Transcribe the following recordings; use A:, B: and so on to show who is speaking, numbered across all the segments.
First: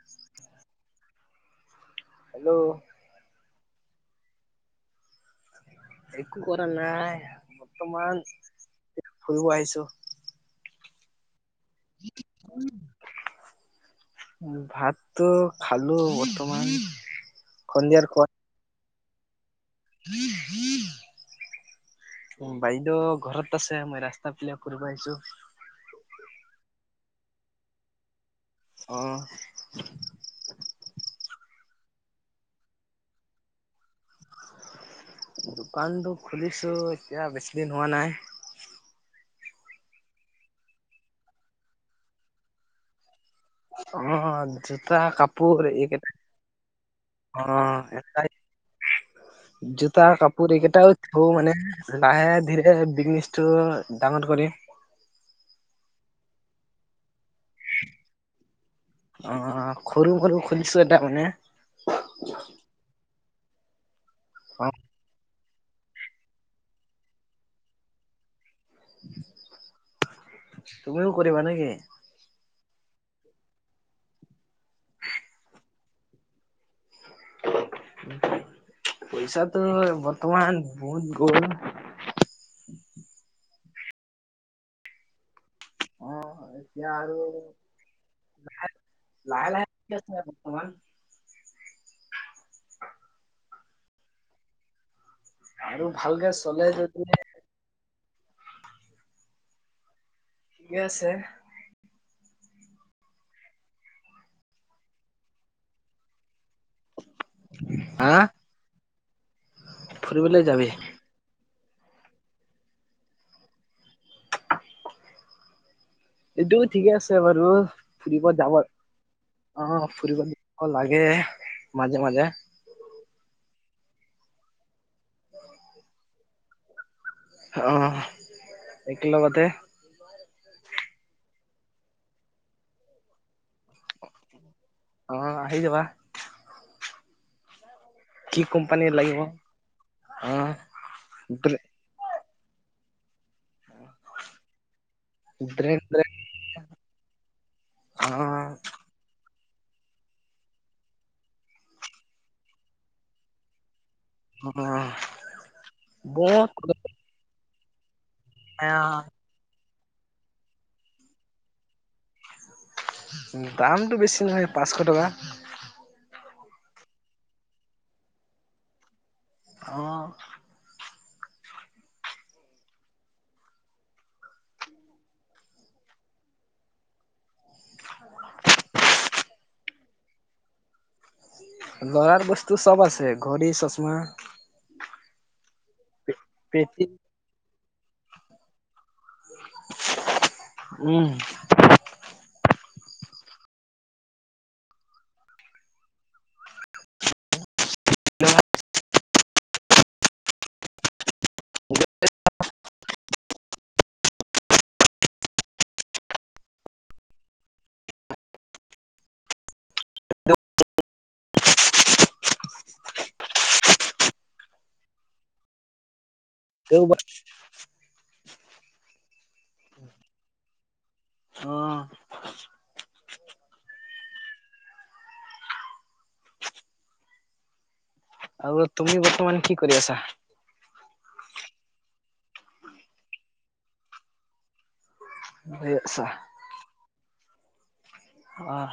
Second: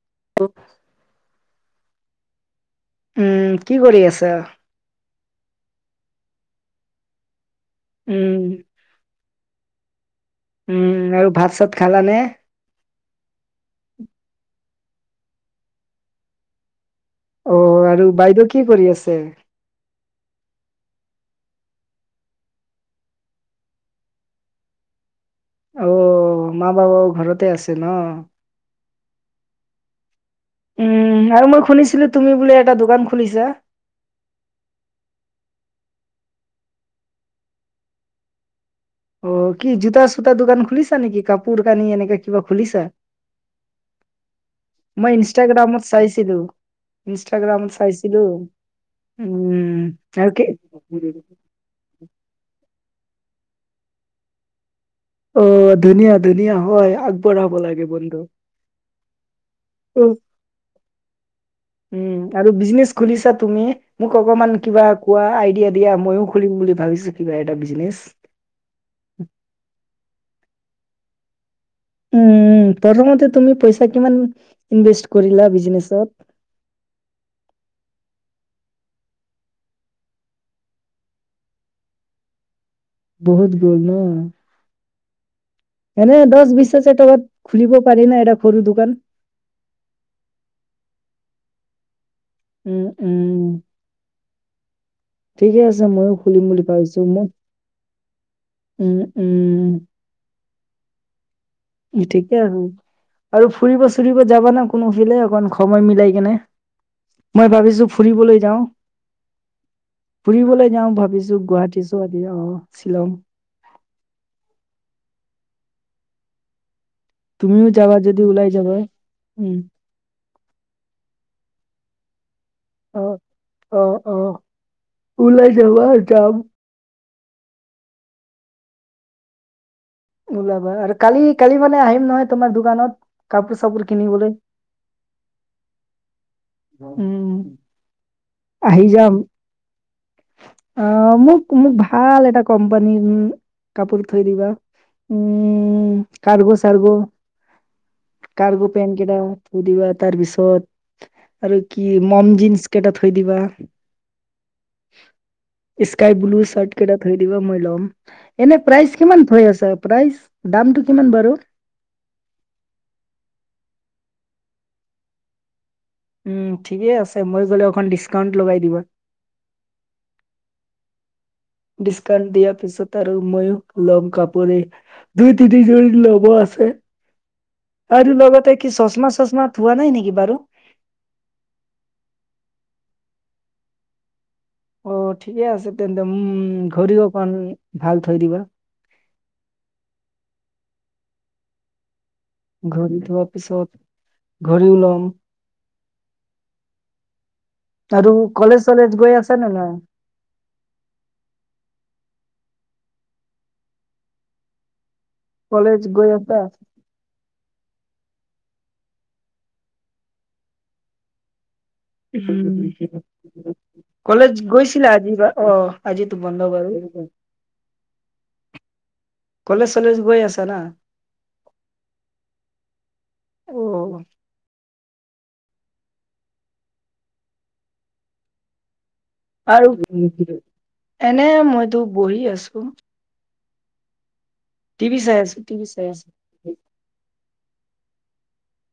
A: [unintelligible]
B: ত
A: hello
B: উম, কি কৰি আছা?
A: একো কৰা নাই বৰ্তমান
B: উম,
A: ফুৰিব আহিছো।
B: উম আৰু ভাত-চাত খালানে?
A: ভাতটো খালো বৰ্তমান
B: অ আৰু
A: সন্ধিয়াৰ
B: বাইদেউ কি কৰি আছে?
A: [unintelligible] উম বাইদেউ ঘৰত আছে মই পিনে ঘূৰিব আহিছো।
B: অ মা বাবা ঘৰতে আছে ন।
A: অ
B: উম আৰু মই শুনিছিলো তুমি বোলে এটা দোকান খুলিছা?
A: দোকানতো খুলিছো এতিয়া বেছি দিন হোৱা নাই।
B: অ কি জোতা-চোতা দোকান খুলিছা নেকি কাপোৰ কানি এনেকাে কিবা খুলিছা?
A: অ জোতা,
B: মই
A: কাপোৰ
B: ইনষ্টাগ্ৰামত
A: এইকেইটা
B: চাইছিলো,
A: অ
B: ইনষ্টাগ্ৰামত চাইছিলো।
A: সেনেকাই।
B: উম
A: জোতা,
B: আৰু কি
A: কাপোৰ এইকেইটাও থও মানে। লাহে ধীৰে বিজনেছটো ডাঙৰ কৰিম।
B: অ ধুনীয়া-ধুনীয়া হয়, আগবঢ়াব লাগে বন্ধু উ
A: নিশ্চয় তামানে
B: উম আৰু বিজনেছ খুলিছা তুমি মোক অকমান
A: অ
B: কিবা কোৱা আইডিয়া। এতিয়া, মইয়ো খুলিম বুলি ভাবিছো, কিবা এটা বিজনেচ।
A: তুমিও কৰিবা নেকি?
B: উম, প্ৰথমতে তুমি পইচা কিমান ইনভেষ্ট কৰিলা বিজনেচত?
A: পইচাটো, বৰ্তমান বহুত গ'ল।
B: বহুত গ'ল ন?
A: অ
B: এনে, দছ বিছ
A: এতিয়া
B: হাজাৰ
A: আৰু
B: টকাত খুলিব পাৰি নে, এটা সৰু দোকান?
A: লাহে-লাহে [unintelligible] বৰ্তমান।
B: উ, উ। ঠিকে আছে,
A: আৰু
B: মইয়ো
A: ভালকে
B: খুলিম বুলি
A: চলে
B: ভাবিছো
A: যদি
B: মোক, উ উম।
A: ঠিকে আছে।
B: এ ঠিকে আছে। আৰু ফুৰিব চুৰিব যাবা না কোনোফিলে, অকমান সময় মিলাই কেনে? মই ভাবিছো
A: হা
B: ফুৰিবলৈ যাওঁ। ফুৰিবলৈ যাওঁ ভাবিছো, গুৱাহাটীছ [unintelligible] অ শ্বিলং।
A: এইটো ঠিকে আছে বাৰু
B: তুমিও যাবা যদি
A: ফুৰিব
B: ওলাই
A: যাব।
B: যাবা উম।
A: অ। ফুৰিব লাগে, মাজে মাজে।
B: অ অ অ ওলাই যাবা, যাম।
A: অ একেলগতে।
B: ওলাবা আৰু কালি, কালি মানে আহিম নহয় তোমাৰ দোকানত কাপোৰ চাপোৰ কিনিবলৈ।
A: অ আহি যাবা
B: উম।
A: কি কোম্পানী লাগিব? অ।
B: অ মোক, মোক ভাল এটা কোম্পানীৰ, উ কাপোৰ থৈ দিবা।
A: ব্ৰেন
B: উম,
A: ব্ৰেন
B: কাৰ্গ চাৰ্গ।
A: অ
B: কাৰ্গ পেন কেইটা থৈ দিবা, তাৰ পিছত আৰু কি, মম জিন্ছ কেইটা থৈ দিবা।
A: অ
B: স্কাই ব্লু
A: বহুত
B: চাৰ্ট কেইটাত থৈ দিবা, মই ল'ম। এনে প্ৰাইচ কিমান থৈ আছে, প্ৰাইচ, দামটো কিমান বাৰু?
A: দামটো বেছি নহয়, পাঁচশ টকা।
B: উম, ঠিকে আছে। মই গ'লে, অকমান ডিছকাউণ্ট লগাই দিবা।
A: অ।
B: ডিছকাউন্ট দিয়াৰ পিছত আৰু মইয়ো ল'ম কাপোৰে। দুই তিনি যোৰ ল'ব আছে। আৰু লগতে কি, চচমা চচমা থোৱা নাই নেকি বাৰু?
A: লৰাৰ বস্তু চব আছে, ঘড়ী, চচমা।
B: অ ঠিকে আছে তেন্তে উম
A: পেটি
B: ঘড়ী অকান, ভাল থৈ দিবা।
A: উম।
B: ঘড়ী থোৱাৰ পিছত, ঘড়ীও লম। আৰু কলেজ চলেজ গৈ আছে নে নাই? কলেজ গৈ আছা? কলেজ গৈছিলা আজি বা, অহ আজিতো বন্ধ বাৰু।
A: তেওঁ অ
B: কলেজ চলেজ গৈ আছা না?
A: অ।
B: অ।
A: আও তুমি বৰ্তমান কি কৰি আছা?
B: আৰু এনে মইতো বহি আছোঁ। টিভি চাই আছোঁ।
A: এই আচ্ছা। অ'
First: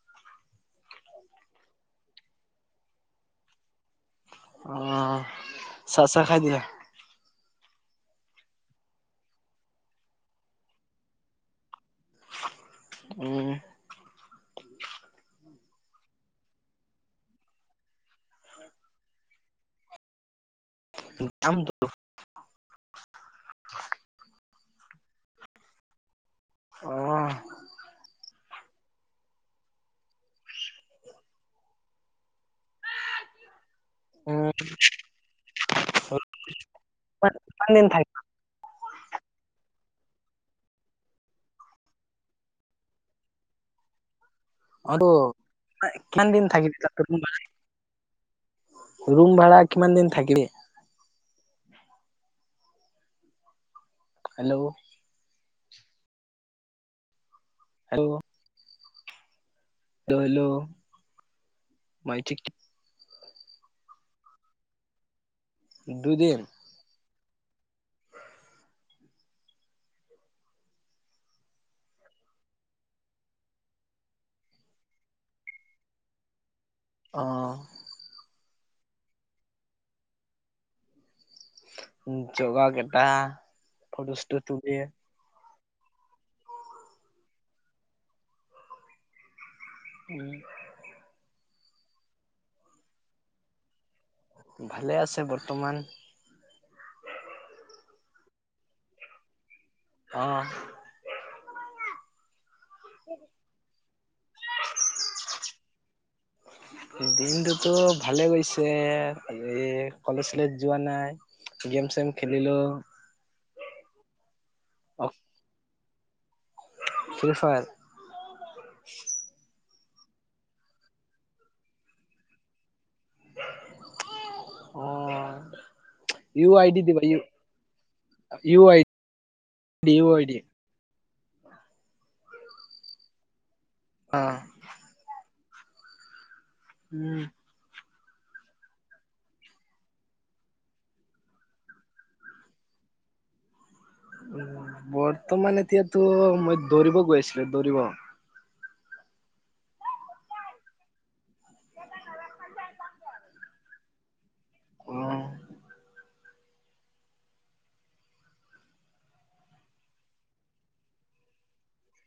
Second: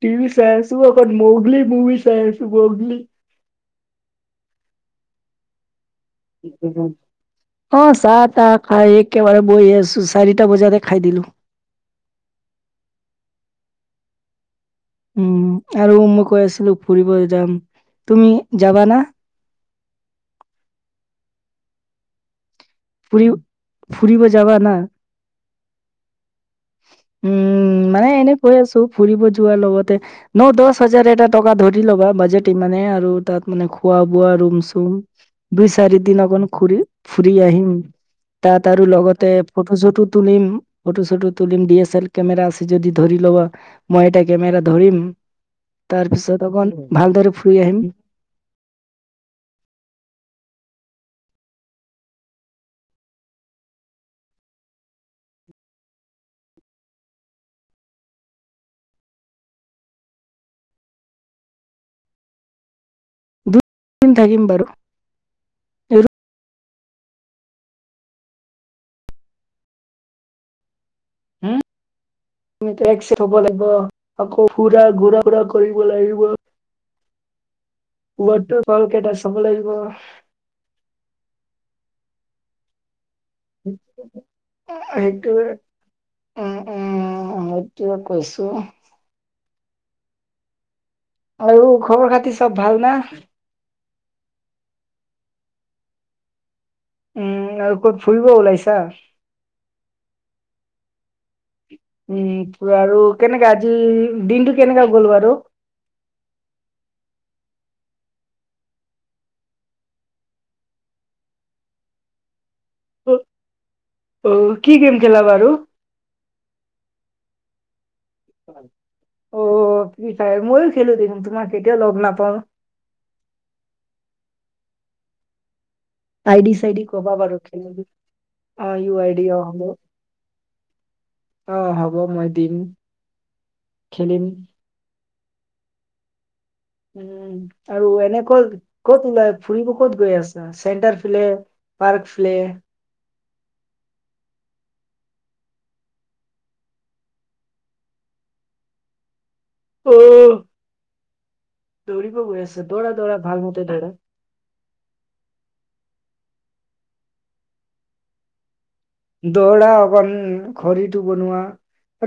B: টিভি চাই আছোঁ অকলে, ম'গলী মুভি চাই আছোঁ ম'গলী।
A: অ' চাহ চাহ খাই
B: উম,
A: দিলা?
B: উম। অ' চাহ তাহ খাই একেবাৰে বহি আছোঁ। চাৰিটা বজাতে খাই দিলো‌ঁ।
A: হ'ব দে।
B: উম, আৰু মই কৈ আছিলোঁ ফুৰিব যাম, তুমি যাবা না?
A: যাম টো
B: ফুৰি ফুৰিব যাবা না।
A: অ
B: উম, মানে এনে কৈ আছোঁ ফুৰিব যোৱাৰ লগতে ন দহ হাজাৰ এটা টকা ধৰি ল'বা বাজেট ইমানে আৰু তাত মানে খোৱা বোৱা
A: উম
B: ৰুম চুম দুই চাৰি দিন অকন ঘুৰি ফুৰি
A: কিমান
B: আহিম।
A: দিন থাকি
B: তাত আৰু লগতে ফটো চটো তুলিম। ফটো চটো তুলিম ডি এছ এল কেমেৰা আছে যদি ধৰি ল'বা। মই এটা কেমেৰা ধৰিম।
A: অটো
B: তাৰ
A: কিমান দিন
B: পিছত
A: থাকিবি
B: অকণ
A: তাত
B: ভালদৰে ফুৰি আহিম।
A: ৰুম ভাড়া কিমান দিন থাকিলে। হেল্ল' হেল্ল' হেল্ল' হেল্ল' মাইকঠিক
B: দুদিন থাকিম বাৰু
A: দুইদিন।
B: হ'ম একচেট হ'ব লাগিব। আকৌ ফুৰা ঘুৰা ফুৰা কৰিব লাগিব।
A: অ'
B: ওৱাটাৰ ফল কেইটা চাব লাগিব।
A: উম, যোগৰ কেইটা। ফটোচটো তুলি
B: হেইটোৰ উম, উম, মোক টোৱে কৈছোঁ।
A: উম।
B: আৰু খবৰ খাতি চ'ব ভাল না?
A: ভালে আছে বৰ্তমান।
B: উম, আৰু ক'ত ফুৰিব ওলাইছা?
A: অ'
B: উম, আৰু কেনেকা আজি দিনটো কেনেকা গ'ল বাৰু।
A: দিনটোতো ভালে গৈছে। এই কলেজ চলেজ যোৱা নাই। গেম চেম খেলিলোঁ।
B: অ' কি গেম
A: অ
B: খেলা বাৰু?
A: Free fire.
B: অ' ফ্ৰী ফায়াৰ মইয়ো খেলোঁ দেখোন। তোমাক কেতিয়াওঁ লগ নাপাওঁ।
A: [unintelligible] অহ'
B: আডি চাইডি ক'বা বাৰু খেলিবলৈ ইউ আডি হ'ব।
A: ডি ইউ আই ডি
B: অ হ'ব মই দিম,
A: অ
B: খেলিম। উম আৰু এনেকৈ ক'ত ক'ত ওলাই ফুৰিব ক'ত গৈ আছা চেণ্টাৰ ফিলে পাৰ্ক ফ্লে।
A: বৰ্তমান এতিয়াতো মই দৌৰিব গৈ আছিলো দৌৰিব।
B: অ, দৌৰিব গৈ আছো, দৌৰা দৌৰা ভালমতে দৌৰা।
A: অ।
B: দৌৰা অকণ খৰিটো বনোৱা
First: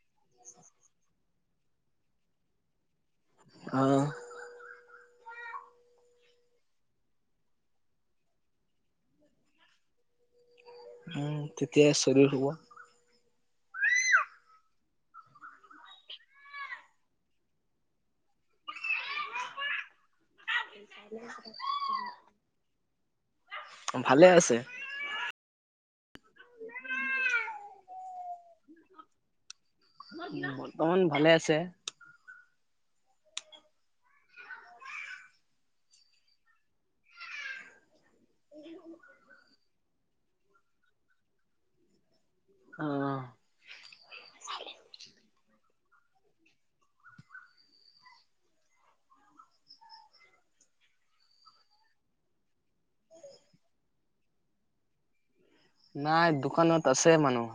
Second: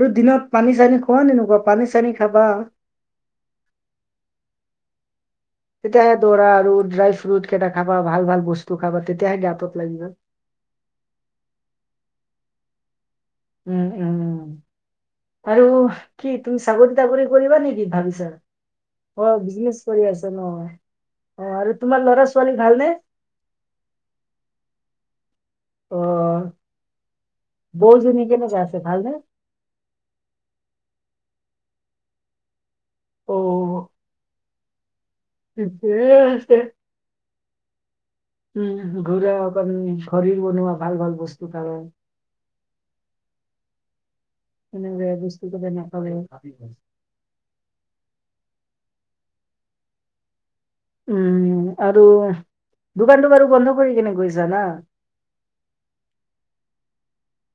B: আৰু দিনত পানী - চানী খোৱা নে নোখোৱা? পানী - চানি খাবা।
A: অ।
B: তেতিয়াহে দৌৰা আৰু ড্ৰাই ফ্ৰুট কেইটা খাবা ভাল ভাল বস্তু খাবা তেতিয়াহে গাতোত লাগিব।
A: উম তেতিয়া শৰীৰ হ'ব।
B: উম উম উম। আৰু কি তুমি চাকৰি - তাকৰি কৰিবা নেকি ভাবিছা? অ বিজনেচ কৰি আছা ন, অ আৰু তোমাৰ ল'ৰা - ছোৱালী ভালনে?
A: অ ভালে আছে।
B: অ, বৌজনী কেনেকে আছে ভাল নে?
A: বৰ্তমান ভালে আছে।
B: অ। ঠিকেই আছে। উম ঘূৰা অকণ, শৰীৰ বনোৱা ভাল ভাল বস্তু খাই।
A: অ।
B: এনে বেয়া বস্তুকেইটা নাখাবি [unintelligible] উম আৰু দোকানটো বাৰু বন্ধ কৰি কেনে গৈছা না?
A: নাই দোকানত আছে মানুহ।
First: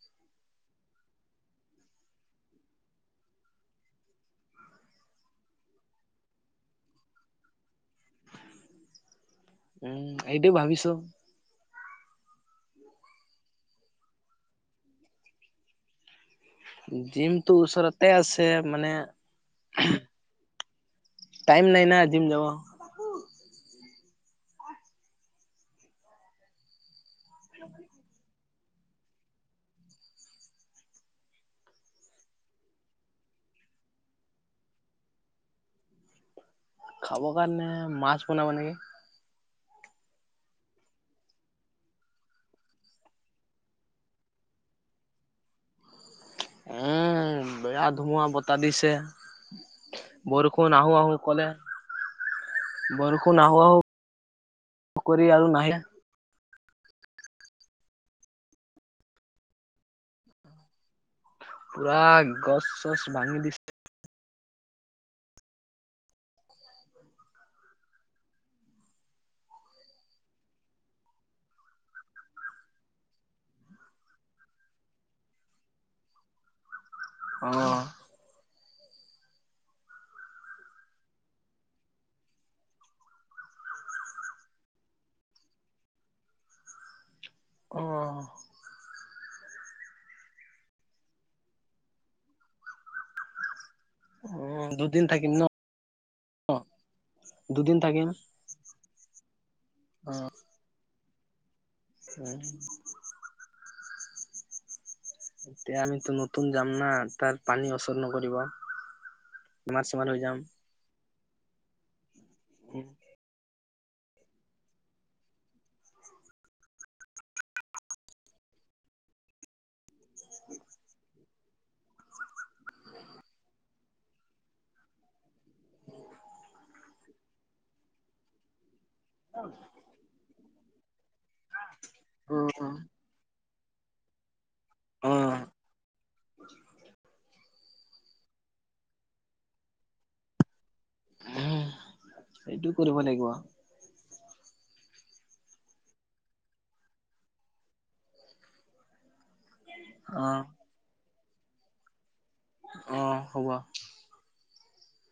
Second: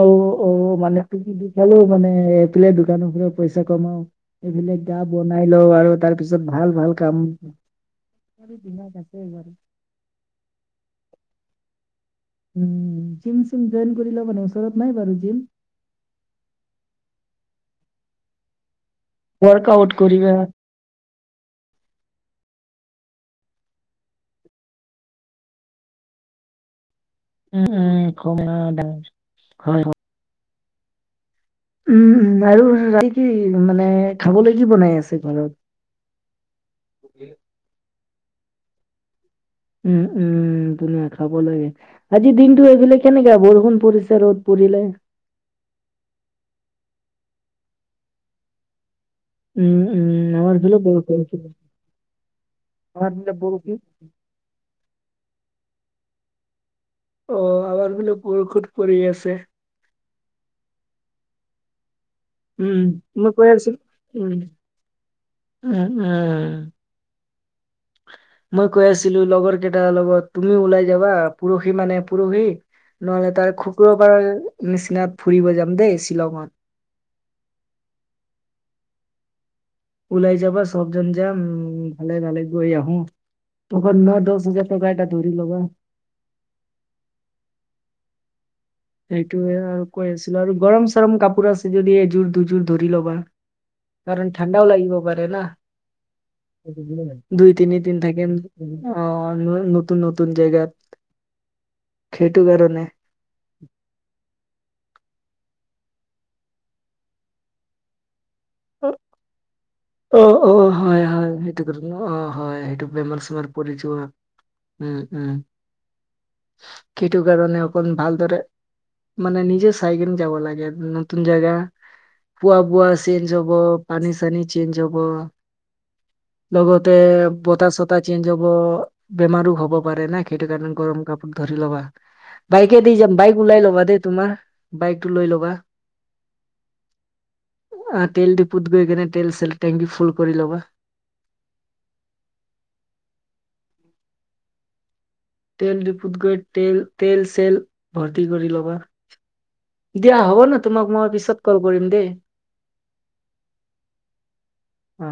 B: অ অ মানে তুমি দি খালো মানে এইফালে দোকানৰ পৰাও পইচা কামাও। এইবিলাক গা বনাই লওঁ আৰু তাৰ পিছত ভাল ভাল খাম। [unintelligible]
A: উম এইটোও ভাবিছো।
B: উম জিম চিম জইন কৰি ল মানে ওচৰত নাই বাৰু জিম?
A: জিমটো ওচৰতে আছে মানে
B: ৱৰ্কআউট কৰিবা।
A: টাইম নাই না জিম যাব।
B: উম উম [unintelligible] উম উম আৰু ৰাতি কি মানে খাবলৈ কি বনাই আছে ঘৰত?
A: খাবৰ কাৰণে মাছ বনাব নেকি?
B: উম উম ধুনীয়া খাব লাগে। আজি দিনটো সেইফালে কেনেকা গ'ল? বৰষুণ পৰিছে ৰ'দ পৰিলে।
A: উম, বেয়া ধুমুহা বতাহ দিছে।
B: উম উম, আমাৰ
A: বৰষুণ
B: ইফালেও
A: আহো আহো
B: বৰষুণ
A: ক'লে
B: দিছিলে। [unintelligible]
A: আহো
B: বৰষুণ।
A: আহো [unintelligible] আৰু নাই
B: অ আমাৰ ইফালে বৰষুণ পৰি আছে।
A: পুৰা গছ
B: উম,
A: চছ
B: মই
A: ভাঙি
B: কৈ
A: দিছে
B: আছো, উম উম উম। মই কৈ আছিলো লগৰকেইটাৰ লগত তুমিও ওলাই যাবা পৰহি মানে পৰহি। নহ'লে তাৰ শুকুৰবাৰৰ নিচিনাত ফুৰিব যাম দেই শ্বিলঙত
A: অ।
B: ওলাই যাবা চবজন যাম উম ভালে ভালে গৈ আহো লগত ন দহ হাজাৰ টকাত এটা ধৰি লবা।
A: অ
B: সেইটোয়ে আৰু কৈ আছিলো আৰু গৰম চৰম কাপোৰ আছে যদি এযোৰ দুযোৰ ধৰি ল'বা কাৰণ
A: অ
B: ঠাণ্ডাও লাগিব
A: দুদিন
B: পাৰে
A: থাকিম
B: না
A: ন
B: দুই তিনিদিন থাকিম অ নতুন
A: অ
B: নতুন জেগাত সেইটো কাৰণে
A: এতিয়া আমিতো নতুন যাম না তাৰ পানী অচৰ নকৰিব বেমাৰ চেমাৰ হৈ
B: অ'
A: যাম
B: অ হয় হয় হয়। অ হয় সেইটো বেমাৰ চেমাৰ পৰি যোৱা উম উম সেইটো কাৰণে অকণ ভালদৰে মানে নিজে চাইকিনে যাব লাগে নতুন জেগা পোৱা বোৱা চেঞ্জ হব পানী চানী চেঞ্জ হ'ব লগতে বতাহ চতাহ চেঞ্জ হ'ব। বেমাৰো হব পাৰে না সেইটো কাৰণে গৰম কাপোৰ ধৰি ল'বা বাইকে দি
A: উম
B: যাম বাইক ওলাই ল'বা দেই তোমাৰ
A: অ
B: বাইকটো লৈ ল'বা। আহ তেল দিফুত গৈ কেনে তেল চেল টেংকি ফুল কৰি ল'বা
A: উম সেইটো কৰিব লাগিব।
B: তেল ডিফুত গৈ তেল চেল ভৰ্তি কৰি ল'বা। দিয়া
A: অ
B: হ'ব ন তোমাক মই পিছত কল কৰিম দেই।
A: অঁ হ'ব।
B: অ